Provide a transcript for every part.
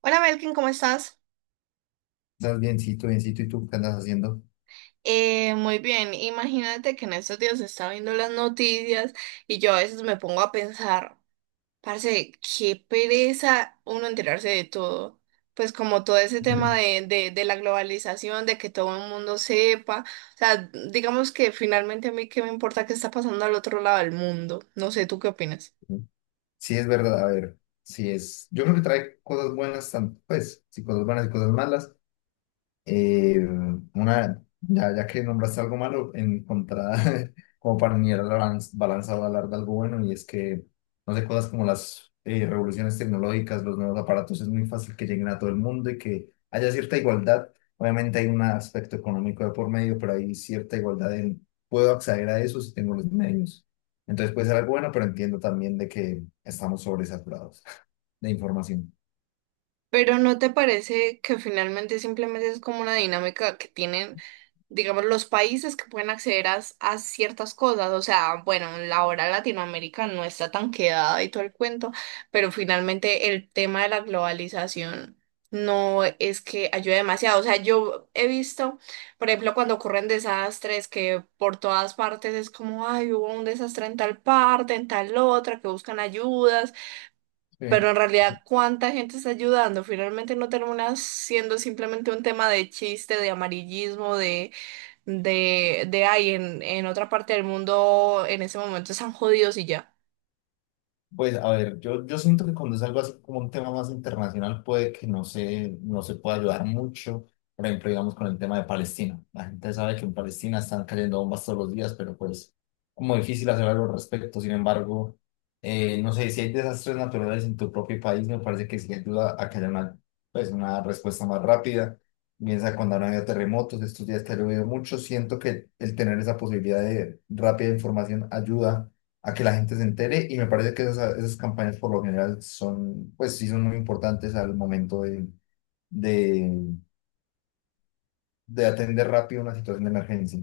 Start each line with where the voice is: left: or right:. right: Hola Melkin, ¿cómo estás?
left: Estás biencito, biencito, ¿y tú qué andas haciendo?
right: Muy bien, imagínate que en estos días estaba viendo las noticias y yo a veces me pongo a pensar, parce, qué pereza uno enterarse de todo. Pues como todo ese tema
left: Bien.
right: de la globalización, de que todo el mundo sepa. O sea, digamos que finalmente a mí qué me importa qué está pasando al otro lado del mundo. No sé, ¿tú qué opinas?
left: Sí, es verdad, a ver, sí es. Yo creo que trae cosas buenas, pues, sí, cosas buenas y cosas malas. Eh, una, ya que nombraste algo malo, encontrar como para unir la balanza o hablar de algo bueno, y es que no sé, cosas como las revoluciones tecnológicas, los nuevos aparatos, es muy fácil que lleguen a todo el mundo y que haya cierta igualdad. Obviamente hay un aspecto económico de por medio, pero hay cierta igualdad en, puedo acceder a eso si tengo los medios. Entonces puede ser algo bueno, pero entiendo también de que estamos sobresaturados de información.
right: Pero ¿no te parece que finalmente simplemente es como una dinámica que tienen, digamos, los países que pueden acceder a ciertas cosas? O sea, bueno, la hora Latinoamérica no está tan quedada y todo el cuento, pero finalmente el tema de la globalización no es que ayude demasiado. O sea, yo he visto, por ejemplo, cuando ocurren desastres que por todas partes es como, ay, hubo un desastre en tal parte, en tal otra, que buscan ayudas,
left: Sí.
right: pero en realidad, ¿cuánta gente está ayudando? Finalmente no termina siendo simplemente un tema de chiste, de amarillismo, de ay, en otra parte del mundo en ese momento están jodidos y ya.
left: Pues a ver, yo siento que cuando es algo así como un tema más internacional puede que no se pueda ayudar mucho. Por ejemplo, digamos con el tema de Palestina. La gente sabe que en Palestina están cayendo bombas todos los días, pero pues como difícil hacer algo al respecto. Sin embargo, no sé, si hay desastres naturales en tu propio país, me parece que sí ayuda a que haya una, pues, una respuesta más rápida. Piensa cuando han habido terremotos, estos días que ha llovido mucho, siento que el tener esa posibilidad de rápida información ayuda a que la gente se entere y me parece que esas campañas por lo general son, pues sí, son muy importantes al momento de, de atender rápido una situación de emergencia.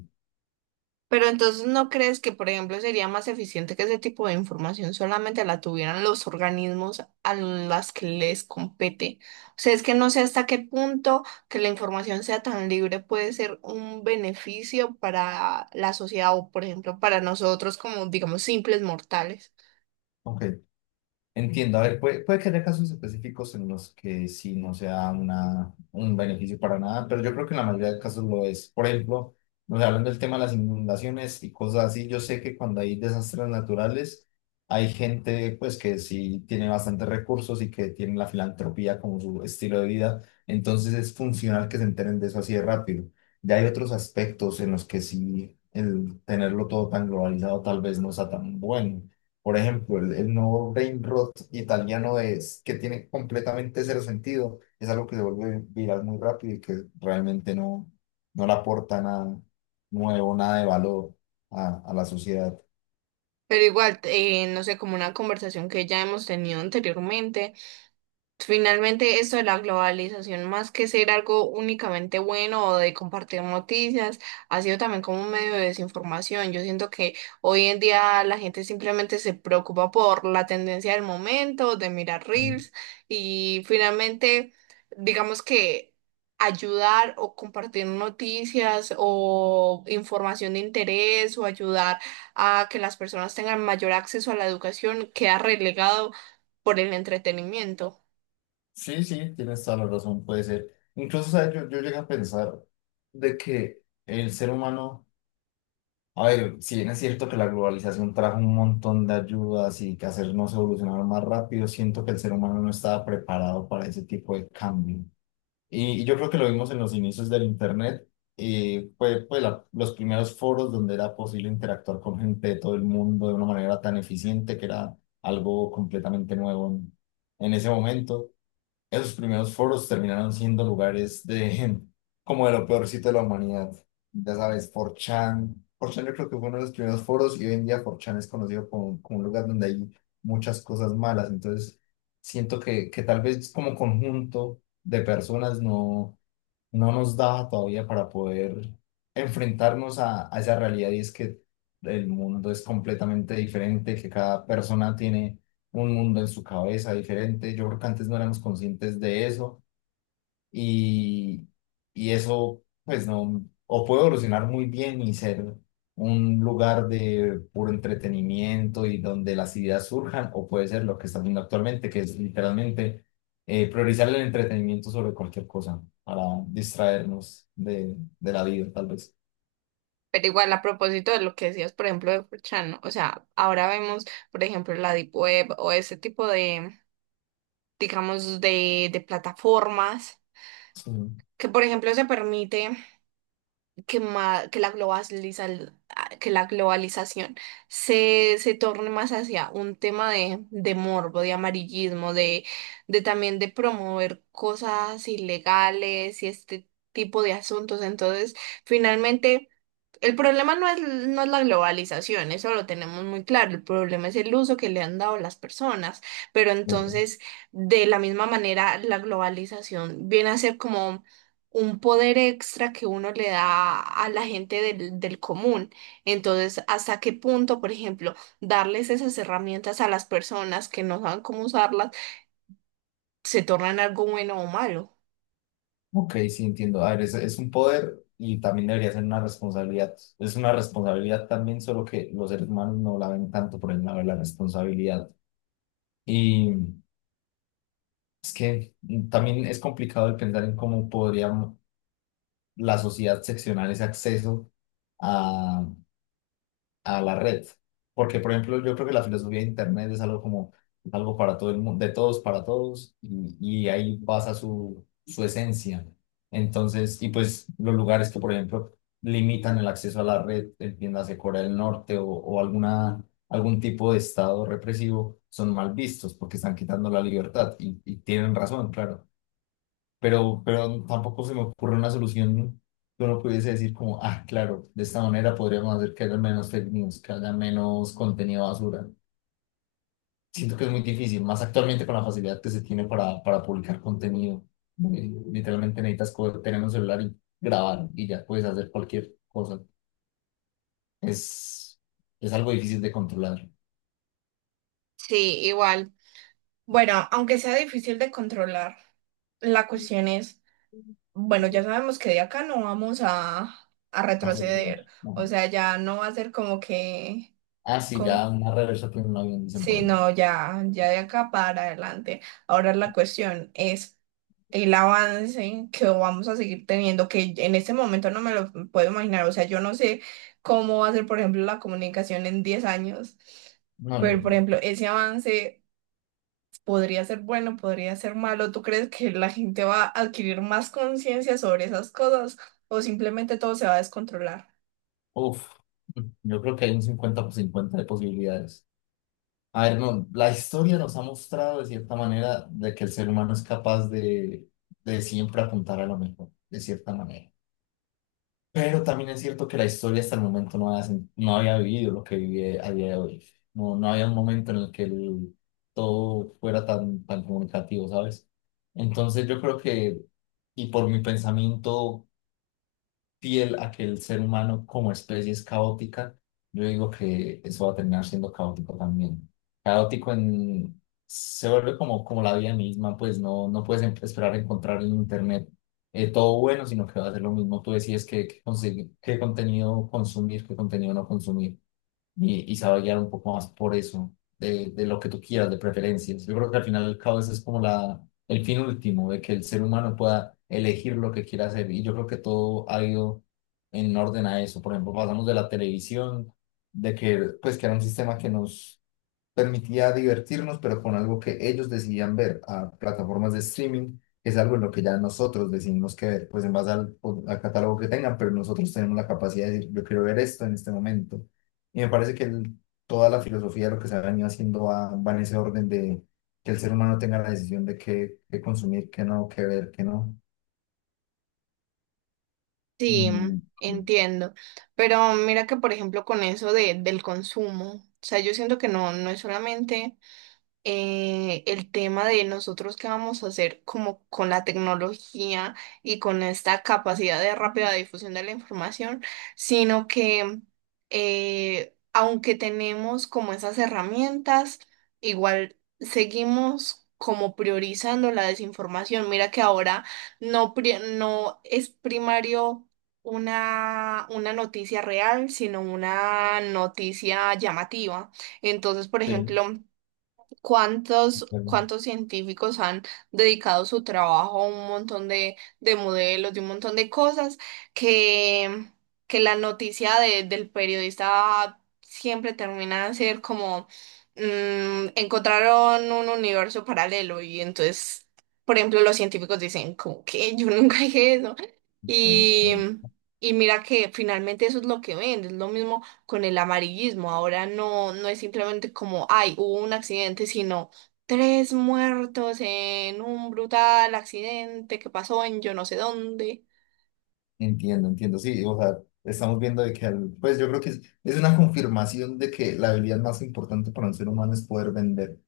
right: Pero entonces, ¿no crees que, por ejemplo, sería más eficiente que ese tipo de información solamente la tuvieran los organismos a las que les compete? O sea, es que no sé hasta qué punto que la información sea tan libre puede ser un beneficio para la sociedad o, por ejemplo, para nosotros como, digamos, simples mortales.
left: Ok. Entiendo, a ver, puede que haya casos específicos en los que sí no sea una, un beneficio para nada, pero yo creo que en la mayoría de casos lo es. Por ejemplo, nos hablando del tema de las inundaciones y cosas así, yo sé que cuando hay desastres naturales, hay gente pues que sí tiene bastantes recursos y que tiene la filantropía como su estilo de vida, entonces es funcional que se enteren de eso así de rápido. Ya hay otros aspectos en los que sí el tenerlo todo tan globalizado tal vez no sea tan bueno. Por ejemplo, el nuevo brain rot italiano es que tiene completamente cero sentido. Es algo que se vuelve viral muy rápido y que realmente no le aporta nada nuevo, nada de valor a la sociedad.
right: Pero igual, no sé, como una conversación que ya hemos tenido anteriormente. Finalmente, esto de la globalización, más que ser algo únicamente bueno o de compartir noticias, ha sido también como un medio de desinformación. Yo siento que hoy en día la gente simplemente se preocupa por la tendencia del momento, de mirar
left: Mm.
right: reels y finalmente, digamos que ayudar o compartir noticias o información de interés o ayudar a que las personas tengan mayor acceso a la educación queda relegado por el entretenimiento.
left: Sí, sí, tienes toda la razón, puede ser. Incluso, ¿sabes? Yo llegué a pensar de que el ser humano, a ver, si bien es cierto que la globalización trajo un montón de ayudas y que hacernos evolucionar más rápido, siento que el ser humano no estaba preparado para ese tipo de cambio. Y yo creo que lo vimos en los inicios del Internet. Fue pues, los primeros foros donde era posible interactuar con gente de todo el mundo de una manera tan eficiente que era algo completamente nuevo en ese momento. Esos primeros foros terminaron siendo lugares de como de lo peorcito de la humanidad. Ya sabes, 4chan. 4chan yo creo que fue uno de los primeros foros y hoy en día 4chan es conocido como un lugar donde hay muchas cosas malas. Entonces, siento que tal vez como conjunto de personas no nos da todavía para poder enfrentarnos a esa realidad y es que el mundo es completamente diferente, que cada persona tiene un mundo en su cabeza diferente. Yo creo que antes no éramos conscientes de eso y, y eso, pues no, o puede evolucionar muy bien y ser un lugar de puro entretenimiento y donde las ideas surjan, o puede ser lo que está viendo actualmente, que es literalmente priorizar el entretenimiento sobre cualquier cosa para distraernos de la vida, tal vez.
right: Pero igual a propósito de lo que decías, por ejemplo, de 4chan, ¿no? O sea, ahora vemos, por ejemplo, la Deep Web o ese tipo de, digamos, de plataformas
left: Sí.
right: que, por ejemplo, se permite que la que la globalización se torne más hacia un tema de morbo, de amarillismo, de también de promover cosas ilegales y este tipo de asuntos. Entonces, finalmente, el problema no es, no es la globalización, eso lo tenemos muy claro. El problema es el uso que le han dado las personas. Pero
left: Neta.
right: entonces, de la misma manera, la globalización viene a ser como un poder extra que uno le da a la gente del común. Entonces, ¿hasta qué punto, por ejemplo, darles esas herramientas a las personas que no saben cómo usarlas se tornan algo bueno o malo?
left: Ok, sí, entiendo. A ver, es un poder y también debería ser una responsabilidad. Es una responsabilidad también, solo que los seres humanos no la ven tanto por el lado de la responsabilidad. Y es que también es complicado de pensar en cómo podría la sociedad seccionar ese acceso a, a la red. Porque, por ejemplo, yo creo que la filosofía de Internet es algo como algo para todo el mundo, de todos para todos, y ahí basa su esencia. Entonces, y pues los lugares que, por ejemplo, limitan el acceso a la red, entiéndase Corea del Norte o alguna, algún tipo de estado represivo, son mal vistos porque están quitando la libertad y tienen razón, claro, pero tampoco se me ocurre una solución que uno pudiese decir como, ah, claro, de esta manera podríamos hacer que haya menos fake news, que haya menos contenido basura. Siento que es muy difícil, más actualmente con la facilidad que se tiene para publicar contenido. Literalmente necesitas tener un celular y grabar y ya puedes hacer cualquier cosa. Es, es algo difícil de controlar.
right: Sí, igual. Bueno, aunque sea difícil de controlar, la cuestión es, bueno, ya sabemos que de acá no vamos a
left: Hacer,
right: retroceder.
left: ajá.
right: O sea, ya no va a ser como que,
left: Ah, sí,
right: com-
left: ya una reversa tiene un avión, dicen por
right: sí,
left: ahí.
right: no, ya, ya de acá para adelante. Ahora la cuestión es el avance que vamos a seguir teniendo, que en este momento no me lo puedo imaginar. O sea, yo no sé cómo va a ser, por ejemplo, la comunicación en 10 años.
left: No, yo
right: Pero, por ejemplo, ese avance podría ser bueno, podría ser malo. ¿Tú crees que la gente va a adquirir más conciencia sobre esas cosas o simplemente todo se va a descontrolar?
left: Uf, yo creo que hay un 50/50 de posibilidades. A ver, no, la historia nos ha mostrado de cierta manera de que el ser humano es capaz de siempre apuntar a lo mejor, de cierta manera. Pero también es cierto que la historia hasta el momento no había, no había vivido lo que vive a día de hoy. No, no había un momento en el que todo fuera tan, tan comunicativo, ¿sabes? Entonces yo creo que, y por mi pensamiento fiel a que el ser humano como especie es caótica, yo digo que eso va a terminar siendo caótico también. Caótico en... se vuelve como la vida misma, pues no, no puedes esperar encontrar en internet todo bueno, sino que va a ser lo mismo. Tú decides qué contenido consumir, qué contenido no consumir y sabe guiar un poco más por eso, de lo que tú quieras, de preferencias. Yo creo que al final el caos es como la, el fin último, de que el ser humano pueda elegir lo que quiera hacer. Y yo creo que todo ha ido en orden a eso. Por ejemplo, pasamos de la televisión, de que, pues, que era un sistema que nos permitía divertirnos, pero con algo que ellos decidían ver a plataformas de streaming, que es algo en lo que ya nosotros decidimos que ver, pues en base al catálogo que tengan, pero nosotros tenemos la capacidad de decir, yo quiero ver esto en este momento. Y me parece que toda la filosofía de lo que se ha venido haciendo va en ese orden de que el ser humano tenga la decisión de qué, qué consumir, qué no, qué ver, qué no.
right: Sí,
left: Y
right: entiendo. Pero mira que, por ejemplo, con eso de, del consumo, o sea, yo siento que no, no es solamente el tema de nosotros qué vamos a hacer como con la tecnología y con esta capacidad de rápida difusión de la información, sino que, aunque tenemos como esas herramientas, igual seguimos como priorizando la desinformación. Mira que ahora no, no es primario. Una noticia real, sino una noticia llamativa. Entonces, por
left: Sí,
right: ejemplo, ¿cuántos científicos han dedicado su trabajo a un montón de modelos, de un montón de cosas que, que la noticia del periodista siempre termina de ser como mm, encontraron un universo paralelo y entonces, por ejemplo, los científicos dicen como que yo nunca dije eso
left: sí,
right: y,
left: sí.
right: y mira que finalmente eso es lo que ven, es lo mismo con el amarillismo. Ahora no, no es simplemente como, ay, hubo un accidente, sino tres muertos en un brutal accidente que pasó en yo no sé dónde.
left: Entiendo, entiendo, sí, o sea, estamos viendo de que, pues yo creo que es una confirmación de que la habilidad más importante para un ser humano es poder vender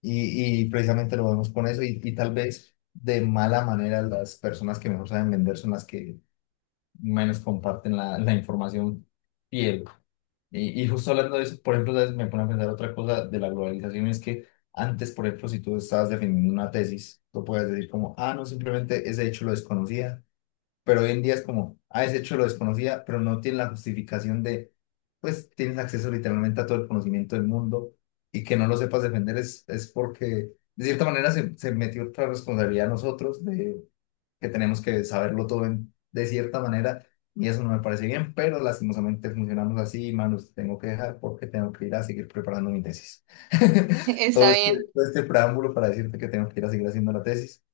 left: y precisamente lo vemos con eso y tal vez de mala manera las personas que mejor saben vender son las que menos comparten la información fiel. Y justo hablando de eso, por ejemplo, ¿sabes? Me pone a pensar otra cosa de la globalización, es que antes, por ejemplo, si tú estabas defendiendo una tesis, tú puedes decir como, ah, no, simplemente ese hecho lo desconocía, pero hoy en día es como, ah, ese hecho lo desconocía, pero no tiene la justificación de, pues tienes acceso literalmente a todo el conocimiento del mundo y que no lo sepas defender es porque de cierta manera se metió otra responsabilidad a nosotros de que tenemos que saberlo todo de cierta manera y eso no me parece bien, pero lastimosamente funcionamos así, manos, tengo que dejar porque tengo que ir a seguir preparando mi tesis.
right: Está
left: Todo este,
right: bien,
left: todo este preámbulo para decirte que tengo que ir a seguir haciendo la tesis.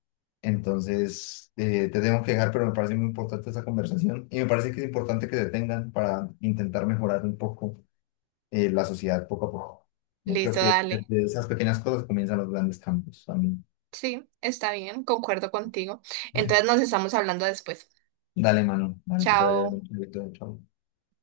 left: Entonces, te tengo que dejar, pero me parece muy importante esta conversación y me parece que es importante que se tengan para intentar mejorar un poco la sociedad poco a poco. Yo creo
right: listo,
left: que de,
right: dale.
left: de esas pequeñas cosas comienzan los grandes cambios también.
right: Sí, está bien, concuerdo contigo. Entonces nos estamos hablando después.
left: Dale, mano, dale, que te vaya
right: Chao.
left: bien. Chao.